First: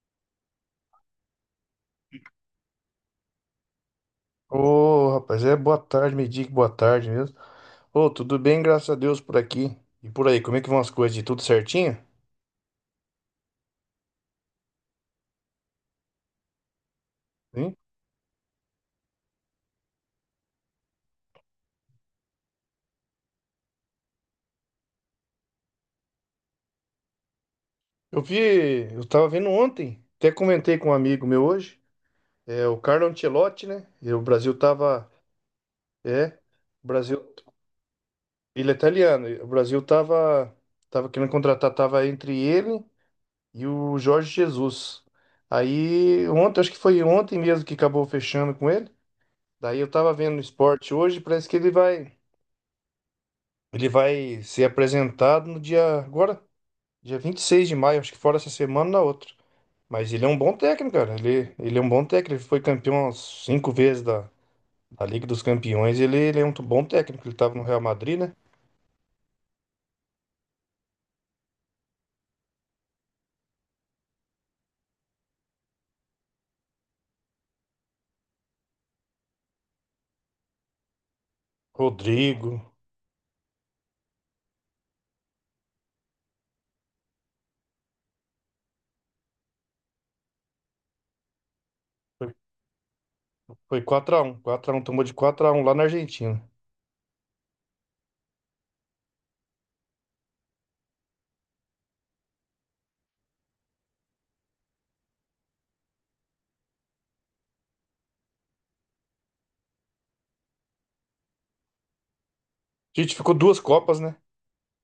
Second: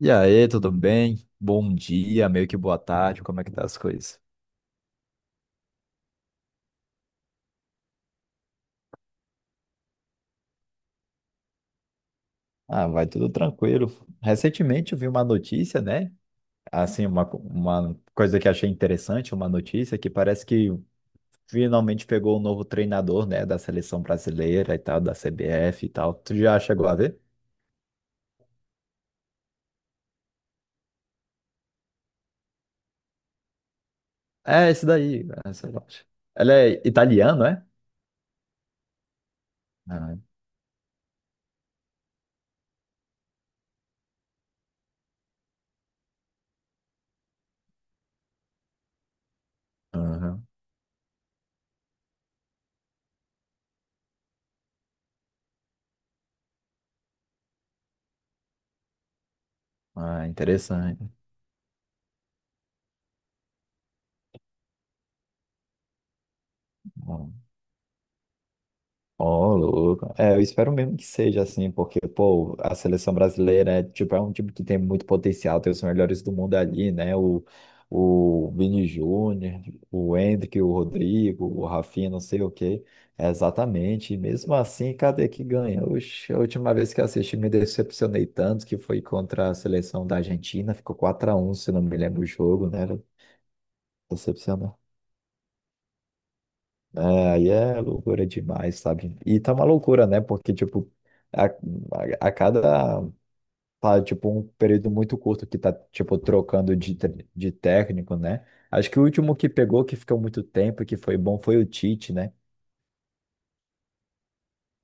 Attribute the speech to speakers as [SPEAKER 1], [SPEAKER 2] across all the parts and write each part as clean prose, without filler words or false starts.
[SPEAKER 1] E aí, tudo bem? Bom dia, meio que boa tarde, como é que tá as coisas?
[SPEAKER 2] Ô, rapaz, é boa tarde, me diga boa tarde mesmo. Ô, tudo bem, graças a Deus por aqui. E por aí, como é que vão as coisas? De tudo certinho?
[SPEAKER 1] Ah, vai tudo tranquilo. Recentemente eu vi uma notícia, né? Assim,
[SPEAKER 2] Sim.
[SPEAKER 1] uma coisa que achei interessante, uma notícia que parece que finalmente pegou o novo treinador, né? Da seleção brasileira e tal, da CBF e tal. Tu já chegou a ver?
[SPEAKER 2] Eu vi, eu tava vendo ontem, até comentei com um amigo meu hoje, é o Carlo Ancelotti, né? E o Brasil
[SPEAKER 1] É, esse
[SPEAKER 2] tava,
[SPEAKER 1] daí, essa loja.
[SPEAKER 2] é,
[SPEAKER 1] Ela é
[SPEAKER 2] o Brasil,
[SPEAKER 1] italiano, é?
[SPEAKER 2] ele é italiano, e o Brasil
[SPEAKER 1] Ah,
[SPEAKER 2] tava querendo contratar, tava entre ele e o Jorge Jesus. Aí, ontem, acho que foi ontem mesmo que acabou fechando com ele. Daí eu tava vendo no
[SPEAKER 1] aham.
[SPEAKER 2] esporte hoje, parece que ele vai ser apresentado no dia agora, dia 26 de maio, acho que fora essa semana ou na outra. Mas
[SPEAKER 1] Ah,
[SPEAKER 2] ele é um bom técnico,
[SPEAKER 1] interessante.
[SPEAKER 2] cara. Ele é um bom técnico. Ele foi campeão umas cinco vezes da Liga dos Campeões. Ele é um bom técnico. Ele tava no Real Madrid, né?
[SPEAKER 1] Ó, louco. É, eu espero mesmo que seja assim, porque, pô, a seleção brasileira é, tipo, é um time que tem muito potencial, tem os melhores do mundo ali, né? O Vini Júnior, o Endrick, o Rodrigo, o Rafinha, não sei o
[SPEAKER 2] Rodrigo.
[SPEAKER 1] quê. É, exatamente. E mesmo assim, cadê que ganha? Oxe, a última vez que eu assisti, me decepcionei tanto que foi contra a seleção da Argentina, ficou quatro a um, se não me lembro o
[SPEAKER 2] Foi,
[SPEAKER 1] jogo, né?
[SPEAKER 2] foi 4x1.
[SPEAKER 1] Era
[SPEAKER 2] 4x1, tomou de 4-1 lá na Argentina.
[SPEAKER 1] Aí é loucura demais, sabe? E tá uma loucura, né? Porque, tipo, a, a, a cada. Tá, tipo, um período muito curto que tá, tipo, trocando de técnico, né? Acho que o último que pegou, que ficou muito tempo e que foi bom, foi o Tite, né?
[SPEAKER 2] A gente ficou duas Copas, né?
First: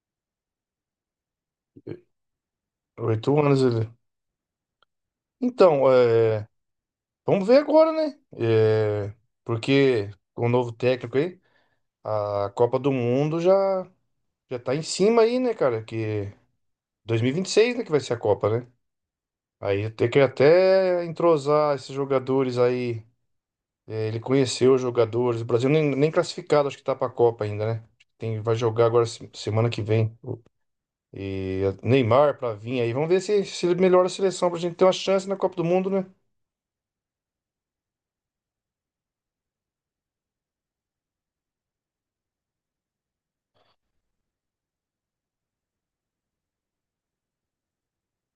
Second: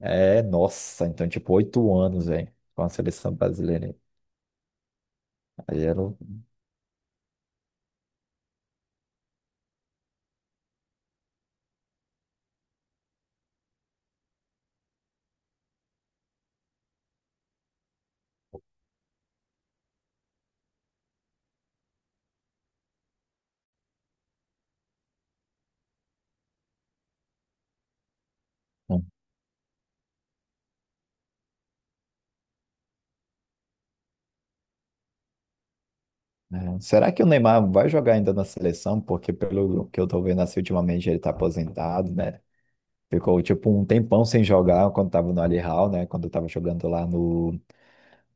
[SPEAKER 1] É, nossa, então, tipo, oito anos, velho, com a
[SPEAKER 2] Oito
[SPEAKER 1] seleção
[SPEAKER 2] anos ele.
[SPEAKER 1] brasileira. Aí
[SPEAKER 2] Então,
[SPEAKER 1] era. o-
[SPEAKER 2] é, vamos ver agora, né? É, porque com o novo técnico aí, a Copa do Mundo já. Já tá em cima aí, né, cara? Que 2026, né, que vai ser a Copa, né? Aí tem que até entrosar esses jogadores aí. É, ele conheceu os jogadores. O Brasil nem classificado, acho que tá pra Copa ainda, né? Tem, vai jogar agora semana que vem. E Neymar pra vir aí. Vamos ver se ele melhora a seleção pra gente ter uma chance na Copa do Mundo, né?
[SPEAKER 1] É. Será que o Neymar vai jogar ainda na seleção? Porque, pelo que eu tô vendo assim, ultimamente ele tá aposentado, né? Ficou tipo um tempão sem jogar quando tava no Al Hilal, né? Quando eu tava jogando lá no,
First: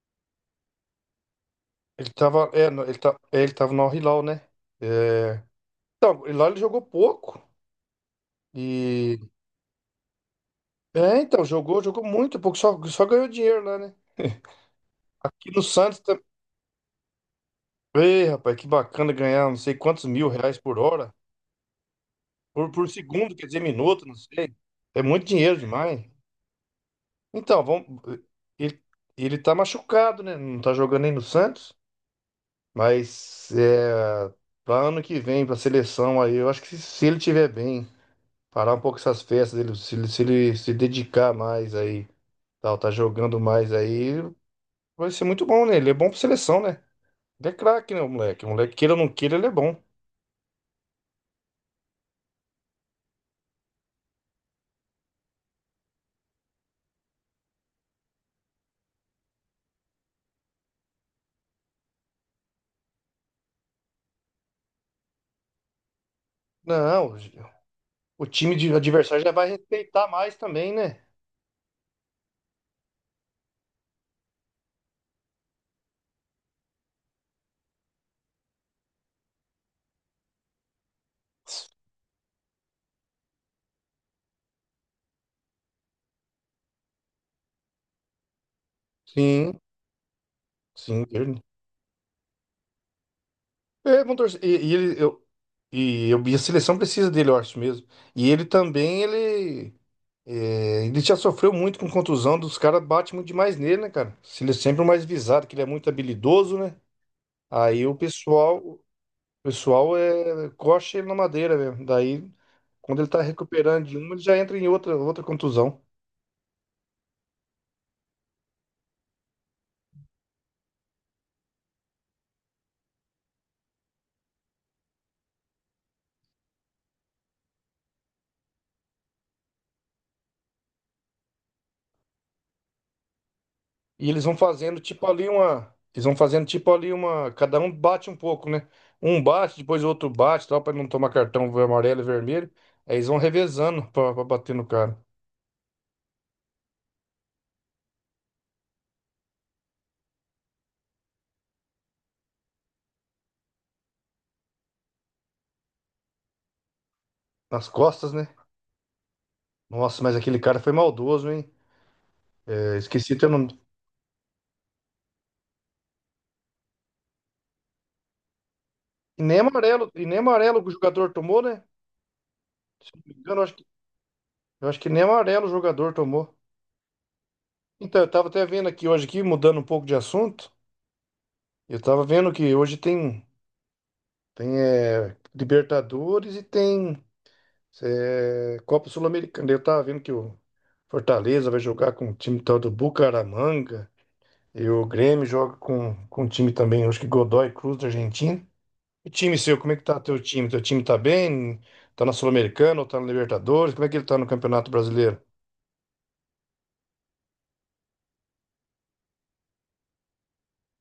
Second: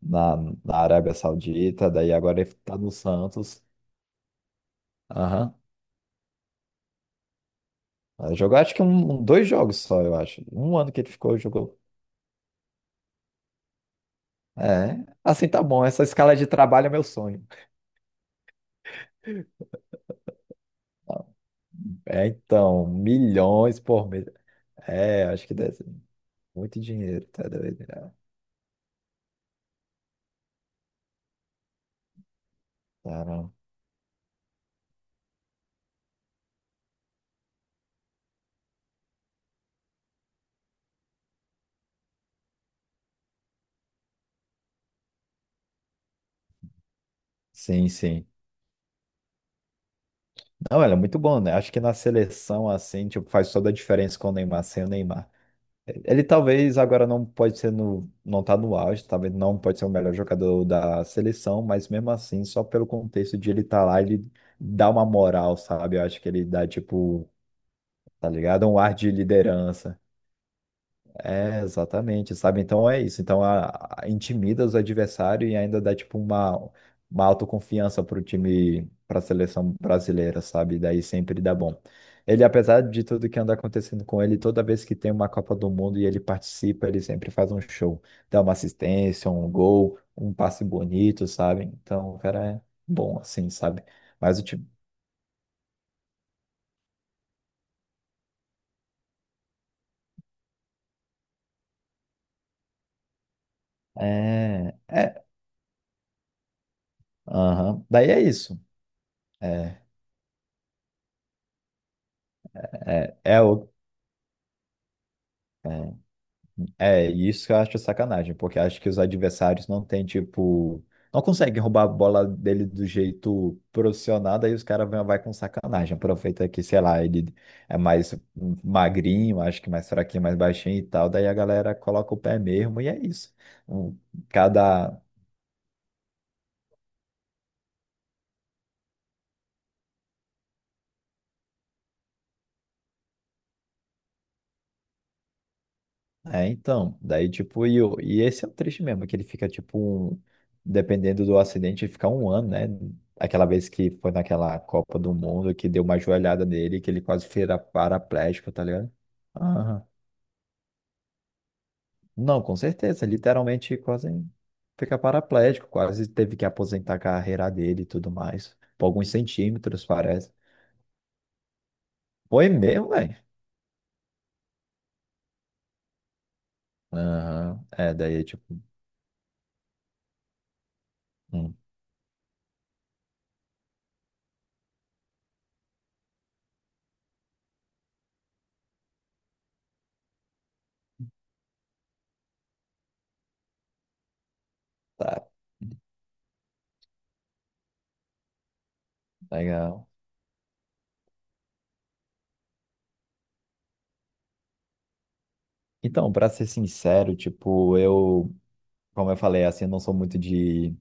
[SPEAKER 1] na, na Arábia Saudita,
[SPEAKER 2] Ele
[SPEAKER 1] daí agora
[SPEAKER 2] tava,
[SPEAKER 1] ele
[SPEAKER 2] é,
[SPEAKER 1] tá
[SPEAKER 2] no-
[SPEAKER 1] no
[SPEAKER 2] ele tá, é, ele
[SPEAKER 1] Santos.
[SPEAKER 2] tava no Al Hilal, né? É,
[SPEAKER 1] Aham.
[SPEAKER 2] então, e lá ele jogou pouco.
[SPEAKER 1] Jogou acho que
[SPEAKER 2] E.
[SPEAKER 1] dois jogos só, eu acho. Um ano que ele
[SPEAKER 2] É,
[SPEAKER 1] ficou,
[SPEAKER 2] então,
[SPEAKER 1] jogou.
[SPEAKER 2] jogou muito pouco, só ganhou dinheiro lá, né?
[SPEAKER 1] É, assim
[SPEAKER 2] Aqui no
[SPEAKER 1] tá bom. Essa
[SPEAKER 2] Santos
[SPEAKER 1] escala de trabalho é meu sonho.
[SPEAKER 2] Ei, rapaz, que bacana ganhar não sei quantos mil reais por hora,
[SPEAKER 1] É,
[SPEAKER 2] por,
[SPEAKER 1] então,
[SPEAKER 2] por segundo, quer dizer,
[SPEAKER 1] milhões
[SPEAKER 2] minuto,
[SPEAKER 1] por
[SPEAKER 2] não
[SPEAKER 1] mês.
[SPEAKER 2] sei. É
[SPEAKER 1] É,
[SPEAKER 2] muito
[SPEAKER 1] acho que
[SPEAKER 2] dinheiro
[SPEAKER 1] deve ser
[SPEAKER 2] demais.
[SPEAKER 1] muito dinheiro, tá
[SPEAKER 2] Então,
[SPEAKER 1] doido?
[SPEAKER 2] vamos,
[SPEAKER 1] Né?
[SPEAKER 2] ele, ele tá machucado, né? Não tá jogando nem no Santos,
[SPEAKER 1] Caramba.
[SPEAKER 2] mas é, para ano que vem, pra seleção aí, eu acho que se ele tiver bem, parar um pouco essas festas dele, se ele se dedicar mais aí, tal, tá jogando mais aí, vai ser muito bom, né? Ele é bom pra seleção, né? Ele é
[SPEAKER 1] Sim,
[SPEAKER 2] craque, né, o
[SPEAKER 1] sim.
[SPEAKER 2] moleque? O moleque, queira ou não queira, ele é bom.
[SPEAKER 1] Não, ela é muito bom, né? Acho que na seleção, assim, tipo, faz toda a diferença com o Neymar, sem o Neymar. Ele talvez agora não pode ser não tá no auge, talvez não pode ser o melhor jogador da seleção, mas mesmo assim, só pelo contexto de ele estar lá, ele dá uma moral, sabe? Eu acho que ele dá
[SPEAKER 2] Não,
[SPEAKER 1] tipo,
[SPEAKER 2] o
[SPEAKER 1] tá
[SPEAKER 2] time
[SPEAKER 1] ligado?
[SPEAKER 2] de
[SPEAKER 1] Um ar de
[SPEAKER 2] adversário já vai
[SPEAKER 1] liderança.
[SPEAKER 2] respeitar mais também, né?
[SPEAKER 1] É, exatamente, sabe? Então é isso. Então intimida os adversários e ainda dá tipo uma autoconfiança pro time, pra seleção brasileira, sabe? Daí sempre dá bom. Ele, apesar de tudo que anda acontecendo com ele, toda vez que tem uma Copa do Mundo e ele participa, ele sempre faz um show. Dá uma assistência, um
[SPEAKER 2] Sim,
[SPEAKER 1] gol, um passe
[SPEAKER 2] sim.
[SPEAKER 1] bonito, sabe? Então o cara é bom assim, sabe?
[SPEAKER 2] É, vão
[SPEAKER 1] Mas o
[SPEAKER 2] torcer.
[SPEAKER 1] time.
[SPEAKER 2] E ele, eu, e a seleção precisa dele, eu acho mesmo. E ele também, ele já sofreu muito com contusão, dos caras bate muito demais nele, né, cara? Se Ele é
[SPEAKER 1] É.
[SPEAKER 2] sempre o mais
[SPEAKER 1] É.
[SPEAKER 2] visado, que ele é muito habilidoso, né?
[SPEAKER 1] Aham.
[SPEAKER 2] Aí o
[SPEAKER 1] Daí é
[SPEAKER 2] pessoal,
[SPEAKER 1] isso.
[SPEAKER 2] o
[SPEAKER 1] É.
[SPEAKER 2] pessoal é, coxa ele na madeira mesmo. Daí, quando ele
[SPEAKER 1] É
[SPEAKER 2] tá
[SPEAKER 1] é o.
[SPEAKER 2] recuperando de uma, ele já entra em outra contusão.
[SPEAKER 1] é. É, e isso eu acho sacanagem, porque acho que os adversários não têm, tipo, não conseguem roubar a bola dele do jeito profissional, daí os caras vão vai com sacanagem. Aproveita que, sei lá, ele é mais magrinho, acho que mais fraquinho, mais baixinho e tal, daí a galera coloca o pé mesmo e é isso. Um-
[SPEAKER 2] E eles vão fazendo
[SPEAKER 1] cada
[SPEAKER 2] tipo ali uma. Eles vão fazendo tipo ali uma. Cada um bate um pouco, né? Um bate, depois o outro bate, tal, pra não tomar cartão amarelo e vermelho. Aí eles vão revezando pra bater no cara.
[SPEAKER 1] É, então, daí tipo, e esse é o triste mesmo, que ele fica tipo, dependendo do acidente, ele fica um ano, né? Aquela vez que foi naquela Copa do Mundo que deu uma joelhada nele, que ele quase vira
[SPEAKER 2] Nas costas, né?
[SPEAKER 1] paraplégico, tá ligado? Aham.
[SPEAKER 2] Nossa, mas aquele cara foi maldoso, hein?
[SPEAKER 1] Não, com
[SPEAKER 2] É,
[SPEAKER 1] certeza,
[SPEAKER 2] esqueci teu nome.
[SPEAKER 1] literalmente quase fica paraplégico, quase teve que aposentar a carreira dele e tudo mais, por alguns
[SPEAKER 2] E nem
[SPEAKER 1] centímetros,
[SPEAKER 2] amarelo, e nem
[SPEAKER 1] parece.
[SPEAKER 2] amarelo o jogador tomou, né?
[SPEAKER 1] Foi mesmo,
[SPEAKER 2] Se não me
[SPEAKER 1] velho?
[SPEAKER 2] engano, eu acho que nem amarelo o jogador tomou.
[SPEAKER 1] Aham, é,
[SPEAKER 2] Então, eu
[SPEAKER 1] daí
[SPEAKER 2] tava até
[SPEAKER 1] tipo,
[SPEAKER 2] vendo aqui hoje, aqui, mudando um pouco de assunto.
[SPEAKER 1] hum,
[SPEAKER 2] Eu tava vendo que hoje tem Libertadores e tem. É, Copa Sul-Americana. Eu tava vendo que o Fortaleza vai jogar com o time tal do Bucaramanga. E o Grêmio
[SPEAKER 1] tá,
[SPEAKER 2] joga com o time também, acho que Godoy Cruz da Argentina. E o time seu, como é que
[SPEAKER 1] legal.
[SPEAKER 2] tá teu time? Teu time tá bem? Tá na Sul-Americana ou tá na Libertadores? Como é que ele tá no Campeonato Brasileiro?
[SPEAKER 1] Então, pra ser sincero, tipo, eu como eu falei, assim, eu não sou muito de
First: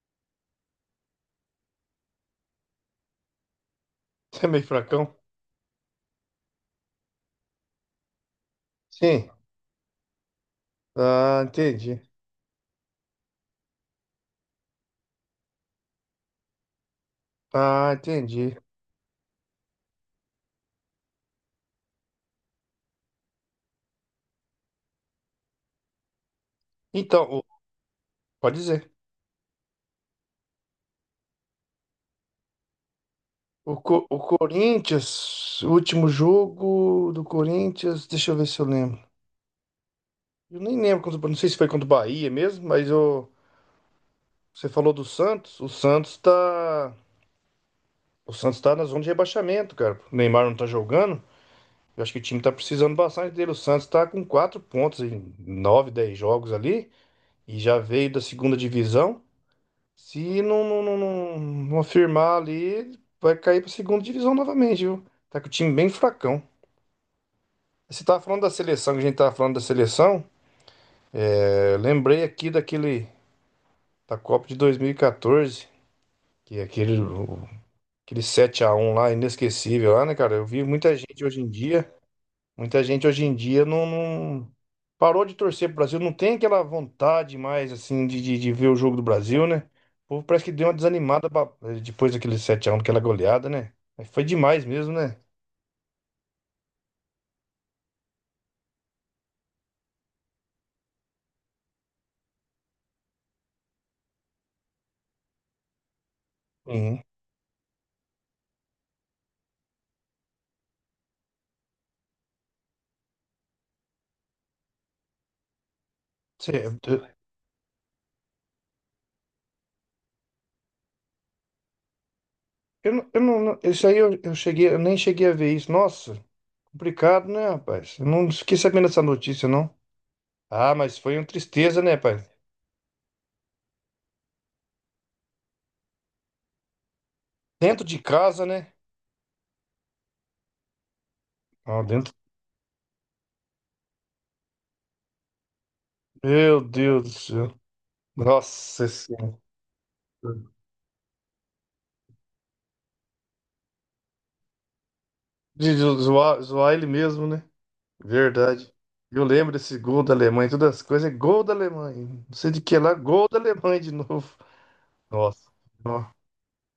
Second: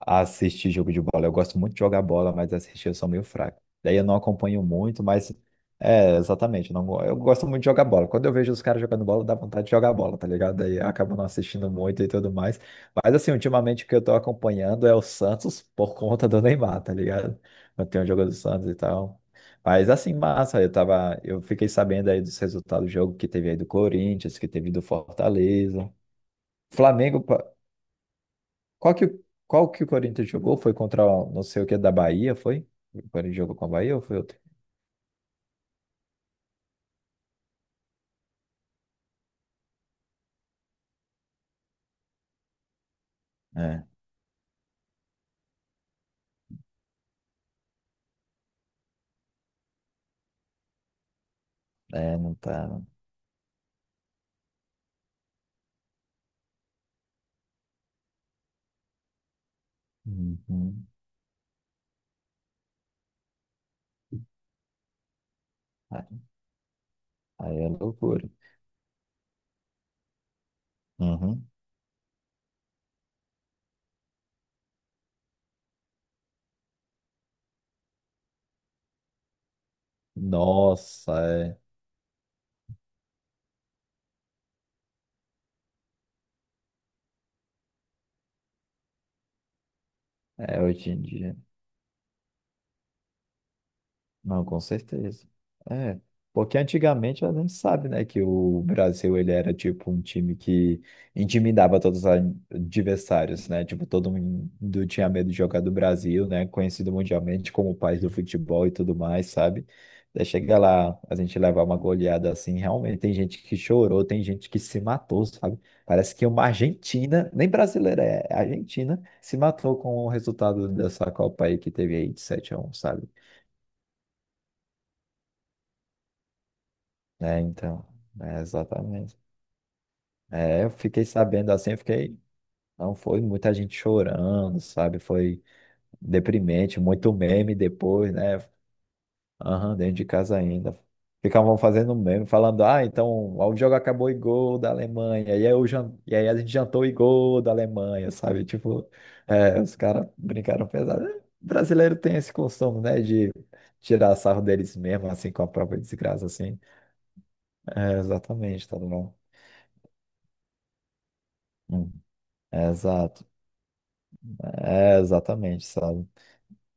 [SPEAKER 1] assistir jogo de bola. Eu gosto muito de jogar bola, mas assistir eu sou meio fraco. Daí eu não
[SPEAKER 2] é
[SPEAKER 1] acompanho
[SPEAKER 2] meio
[SPEAKER 1] muito,
[SPEAKER 2] fracão?
[SPEAKER 1] mas é, exatamente. Eu Não, go- Eu gosto muito de jogar bola. Quando eu vejo os caras jogando bola,
[SPEAKER 2] Sim.
[SPEAKER 1] dá vontade de jogar bola, tá ligado? Daí eu acabo não
[SPEAKER 2] Ah,
[SPEAKER 1] assistindo
[SPEAKER 2] entendi.
[SPEAKER 1] muito e tudo mais. Mas assim, ultimamente o que eu tô acompanhando é o Santos por conta do Neymar, tá ligado? Eu
[SPEAKER 2] Ah,
[SPEAKER 1] tenho o jogo do
[SPEAKER 2] entendi.
[SPEAKER 1] Santos e tal. Mas assim, massa, eu fiquei sabendo aí dos resultados do jogo que teve aí do Corinthians, que teve do Fortaleza. Flamengo.
[SPEAKER 2] Então, pode dizer.
[SPEAKER 1] Qual que, qual que o Corinthians jogou? Foi contra não sei o que da Bahia, foi? O Corinthians jogou com a
[SPEAKER 2] O,
[SPEAKER 1] Bahia ou
[SPEAKER 2] Co-
[SPEAKER 1] foi
[SPEAKER 2] o
[SPEAKER 1] outro?
[SPEAKER 2] Corinthians, o último jogo do Corinthians, deixa eu ver se eu lembro. Eu nem lembro, não sei se foi contra o Bahia mesmo, mas eu,
[SPEAKER 1] É,
[SPEAKER 2] você falou do Santos. O Santos tá. O Santos tá na zona de rebaixamento, cara. O Neymar não tá jogando. Eu acho que o
[SPEAKER 1] não
[SPEAKER 2] time tá
[SPEAKER 1] tá. Não.
[SPEAKER 2] precisando bastante dele. O Santos tá com quatro pontos em nove, 10 jogos ali. E já veio da segunda divisão. Se não, não,
[SPEAKER 1] Uhum.
[SPEAKER 2] não, não, não afirmar ali, vai cair pra segunda divisão novamente, viu? Tá com o time bem
[SPEAKER 1] Aí
[SPEAKER 2] fracão.
[SPEAKER 1] aí é
[SPEAKER 2] Você tava
[SPEAKER 1] loucura.
[SPEAKER 2] falando da seleção, que a gente tava falando da seleção.
[SPEAKER 1] Uhum.
[SPEAKER 2] É, lembrei aqui daquele. Da Copa de 2014. Que aquele 7-1 lá, inesquecível lá, né, cara? Eu vi muita gente hoje
[SPEAKER 1] Nossa,
[SPEAKER 2] em dia, muita gente hoje em dia não, parou de torcer pro Brasil, não tem aquela vontade mais, assim, de ver o jogo do Brasil, né? O povo parece que
[SPEAKER 1] é. É,
[SPEAKER 2] deu uma
[SPEAKER 1] hoje em
[SPEAKER 2] desanimada
[SPEAKER 1] dia.
[SPEAKER 2] depois daquele 7-1 daquela goleada, né? Mas foi
[SPEAKER 1] Não, com
[SPEAKER 2] demais mesmo, né?
[SPEAKER 1] certeza. É, porque antigamente a gente sabe, né, que o Brasil ele era tipo um time que intimidava todos os adversários, né? Tipo, todo mundo tinha medo de jogar do Brasil, né? Conhecido
[SPEAKER 2] Sim.
[SPEAKER 1] mundialmente como o país do futebol e tudo mais, sabe? Daí chega lá, a gente levar uma goleada assim, realmente tem gente que chorou, tem gente que se matou, sabe? Parece que uma
[SPEAKER 2] Cê-
[SPEAKER 1] Argentina, nem brasileira é, Argentina, se matou com o resultado dessa Copa aí que teve aí de 7 a um, sabe?
[SPEAKER 2] eu não, eu não- isso aí eu cheguei, eu nem cheguei a ver isso. Nossa, complicado,
[SPEAKER 1] É,
[SPEAKER 2] né,
[SPEAKER 1] então,
[SPEAKER 2] rapaz? Eu não
[SPEAKER 1] é,
[SPEAKER 2] fiquei sabendo dessa
[SPEAKER 1] exatamente.
[SPEAKER 2] notícia, não.
[SPEAKER 1] É, eu
[SPEAKER 2] Ah, mas
[SPEAKER 1] fiquei
[SPEAKER 2] foi uma
[SPEAKER 1] sabendo assim, eu
[SPEAKER 2] tristeza, né,
[SPEAKER 1] fiquei.
[SPEAKER 2] rapaz?
[SPEAKER 1] Não, foi muita gente chorando, sabe? Foi deprimente, muito meme
[SPEAKER 2] Dentro de
[SPEAKER 1] depois, né?
[SPEAKER 2] casa, né?
[SPEAKER 1] Aham, dentro de casa ainda. Ficavam
[SPEAKER 2] Ah,
[SPEAKER 1] fazendo
[SPEAKER 2] dentro.
[SPEAKER 1] meme, falando, ah, então o jogo acabou e gol da Alemanha. E aí, eu jan... e aí a gente
[SPEAKER 2] Meu
[SPEAKER 1] jantou e
[SPEAKER 2] Deus do
[SPEAKER 1] gol da
[SPEAKER 2] céu.
[SPEAKER 1] Alemanha, sabe?
[SPEAKER 2] Nossa
[SPEAKER 1] Tipo,
[SPEAKER 2] Senhora.
[SPEAKER 1] é, os caras brincaram pesado. É, brasileiro tem esse costume, né? De tirar sarro deles mesmo, assim, com a
[SPEAKER 2] De
[SPEAKER 1] própria
[SPEAKER 2] zo-
[SPEAKER 1] desgraça,
[SPEAKER 2] zoar,
[SPEAKER 1] assim.
[SPEAKER 2] zoar ele mesmo, né?
[SPEAKER 1] É, exatamente,
[SPEAKER 2] Verdade.
[SPEAKER 1] tá bom.
[SPEAKER 2] Eu lembro desse gol da Alemanha, todas as coisas, é gol da
[SPEAKER 1] Hum.
[SPEAKER 2] Alemanha. Não sei de
[SPEAKER 1] É,
[SPEAKER 2] que é lá,
[SPEAKER 1] exato.
[SPEAKER 2] gol da Alemanha de novo.
[SPEAKER 1] É,
[SPEAKER 2] Nossa.
[SPEAKER 1] exatamente, sabe?
[SPEAKER 2] Ó.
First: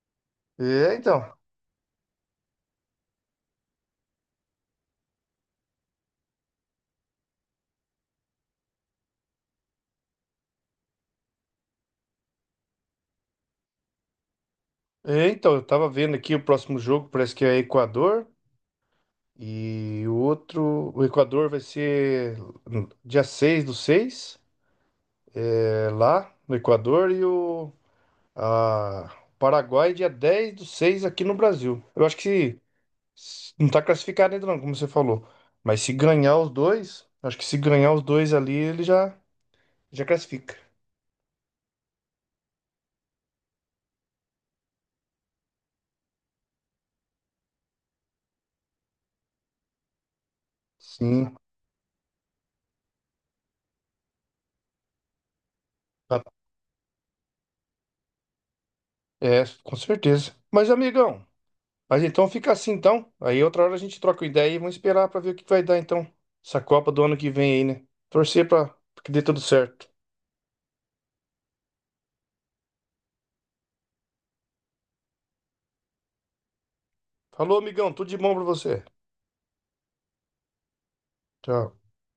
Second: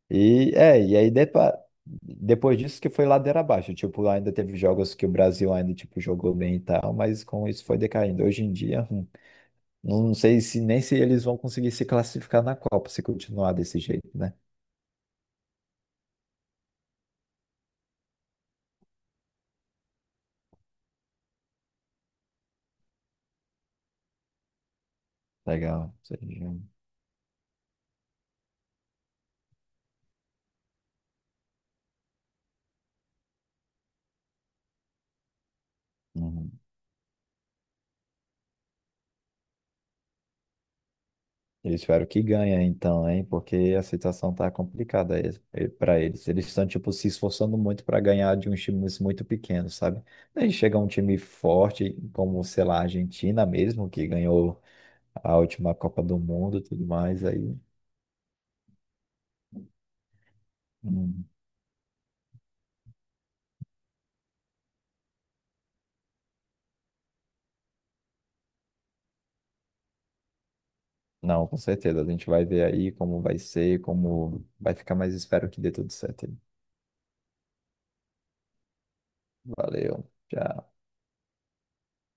[SPEAKER 2] É,
[SPEAKER 1] E aí
[SPEAKER 2] então.
[SPEAKER 1] depois disso que foi ladeira abaixo. Tipo, ainda teve jogos que o Brasil ainda, tipo, jogou bem e tal, mas com isso foi decaindo. Hoje em dia, não sei se nem se eles vão conseguir se classificar na Copa se continuar desse jeito, né?
[SPEAKER 2] É, então, eu tava vendo aqui o próximo jogo, parece que é Equador. E o outro, o Equador vai ser dia 6/6. É
[SPEAKER 1] Legal.
[SPEAKER 2] lá no Equador. Ah, Paraguai, dia 10/6 aqui no Brasil. Eu acho que não tá classificado ainda não, como você falou. Mas se ganhar os
[SPEAKER 1] Uhum.
[SPEAKER 2] dois, acho que se ganhar os dois ali, ele já, classifica.
[SPEAKER 1] Eu espero que ganhe, então, hein? Porque a situação tá complicada para eles. Eles estão, tipo, se esforçando muito para ganhar de uns times muito pequenos, sabe? Daí chega um time
[SPEAKER 2] Sim,
[SPEAKER 1] forte, como, sei lá, a Argentina mesmo, que ganhou a última Copa do
[SPEAKER 2] tá-
[SPEAKER 1] Mundo e tudo mais, aí.
[SPEAKER 2] com certeza. Mas,
[SPEAKER 1] hum,
[SPEAKER 2] amigão, mas então fica assim então. Aí outra hora a gente troca uma ideia e vamos esperar pra ver o que vai dar então. Essa Copa do ano que vem aí, né? Torcer pra que dê tudo certo.
[SPEAKER 1] Não, com certeza. A gente vai ver aí como vai ser, como vai ficar, mas espero que dê tudo certo aí.
[SPEAKER 2] Falou, amigão, tudo de bom pra você.
[SPEAKER 1] Valeu. Tchau.
[SPEAKER 2] Tchau.